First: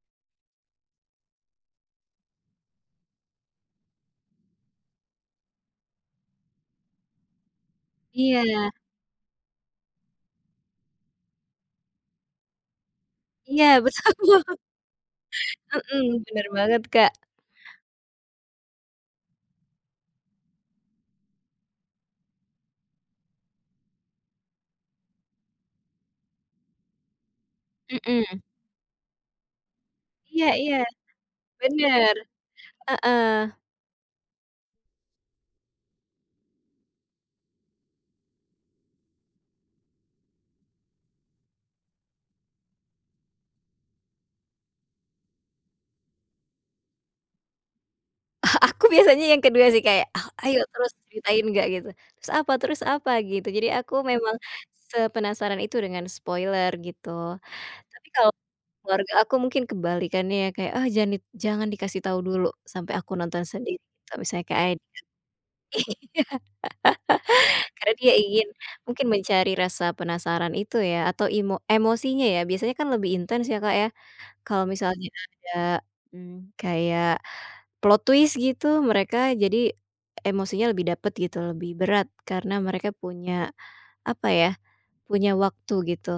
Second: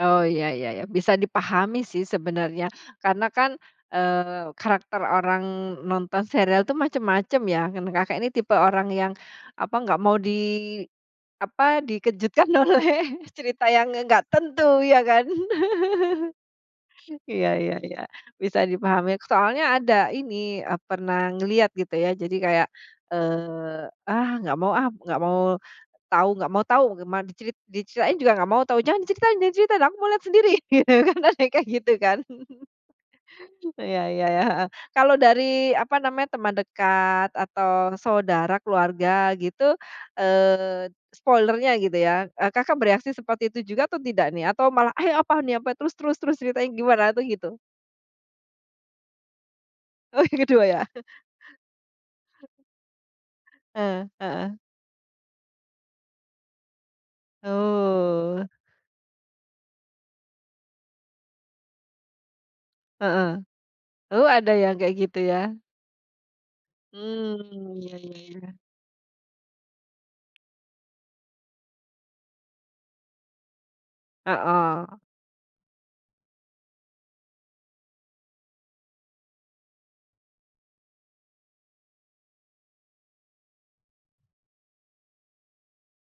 Oh, ya ya ya. Bisa dipahami, sih, sebenarnya. Karena, kan, eee, karakter orang nonton serial itu macem-macem, ya, kan. Kakak ini tipe Iya. orang yang, apa, enggak mau di, apa, dikejutkan oleh cerita Iya, yang nge betul enggak bu tentu, ya, kan? mhm, benar banget, Kak. Iya iya iya, bisa dipahami. Soalnya, ada ini, e pernah ngelihat, gitu, ya, jadi, kayak, eee, "Ah, enggak mau, ah! Enggak mau tahu enggak mau tahu, gimana, dicerit diceritain juga Mhm. enggak mau tahu! Jangan cerita jangan cerita! Aku lihat Iya sendiri!" iya, gitu, kan, ada yang kayak, gitu, benar, kan? heeh. Iya iya iya, heeh. Kalau dari, apa namanya, teman dekat atau saudara, keluarga, gitu, eee, spoiler-nya, gitu, ya, e Kakak bereaksi seperti itu juga atau tidak, nih? Atau, malah, "Eh, apaan nih? Apa? Terus terus terus, ceritanya gimana?" Atau, gitu? Ah, aku biasanya yang kedua, sih, kayak, Oh, "Oh, yang ayo, kedua, ya? terus ceritain, enggak," gitu. "Terus, apa terus, apa?" Gitu. Jadi, aku Eh, memang heeh. sepenasaran itu dengan spoiler, gitu. Tapi, kalau Oh. keluarga aku mungkin kebalikannya, ya, kayak, "Oh, jangan di jangan dikasih tahu dulu, sampai aku Heeh. nonton sendiri!" Atau, Oh, misalnya ada kayak, yang ad kayak gitu, ya? iya, Hmm, karena iya, dia ya ingin, ya. mungkin mencari rasa penasaran itu, ya, atau imo emosinya, ya. Biasanya, kan, lebih intens, ya, Kak, ya, kalau Heeh. misalnya ada, m kayak plot twist, gitu, mereka jadi emosinya lebih dapat, gitu, lebih berat, karena mereka punya, apa, ya, punya waktu, gitu,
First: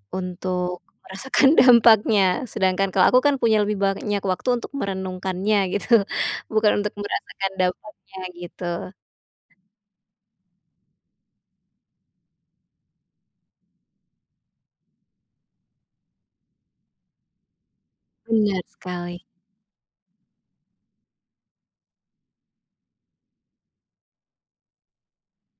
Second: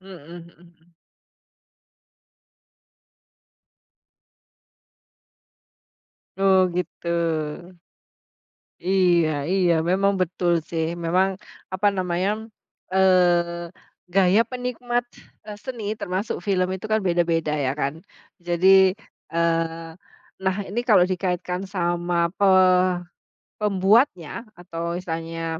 Mhm mhm untuk mhm. merasakan dampaknya. Sedangkan, kalau aku, kan, punya lebih banyak waktu untuk merenungkannya, gitu, Oh, bukan untuk gitu. merasakan dampaknya, gitu. Iya iya, memang betul, sih, memang, apa namanya, eee, gaya penikmat seni, termasuk film itu, kan, beda-beda, ya, kan? Benar Jadi, sekali. eee, nah, ini kalau dikaitkan sama pe pembuatnya atau misalnya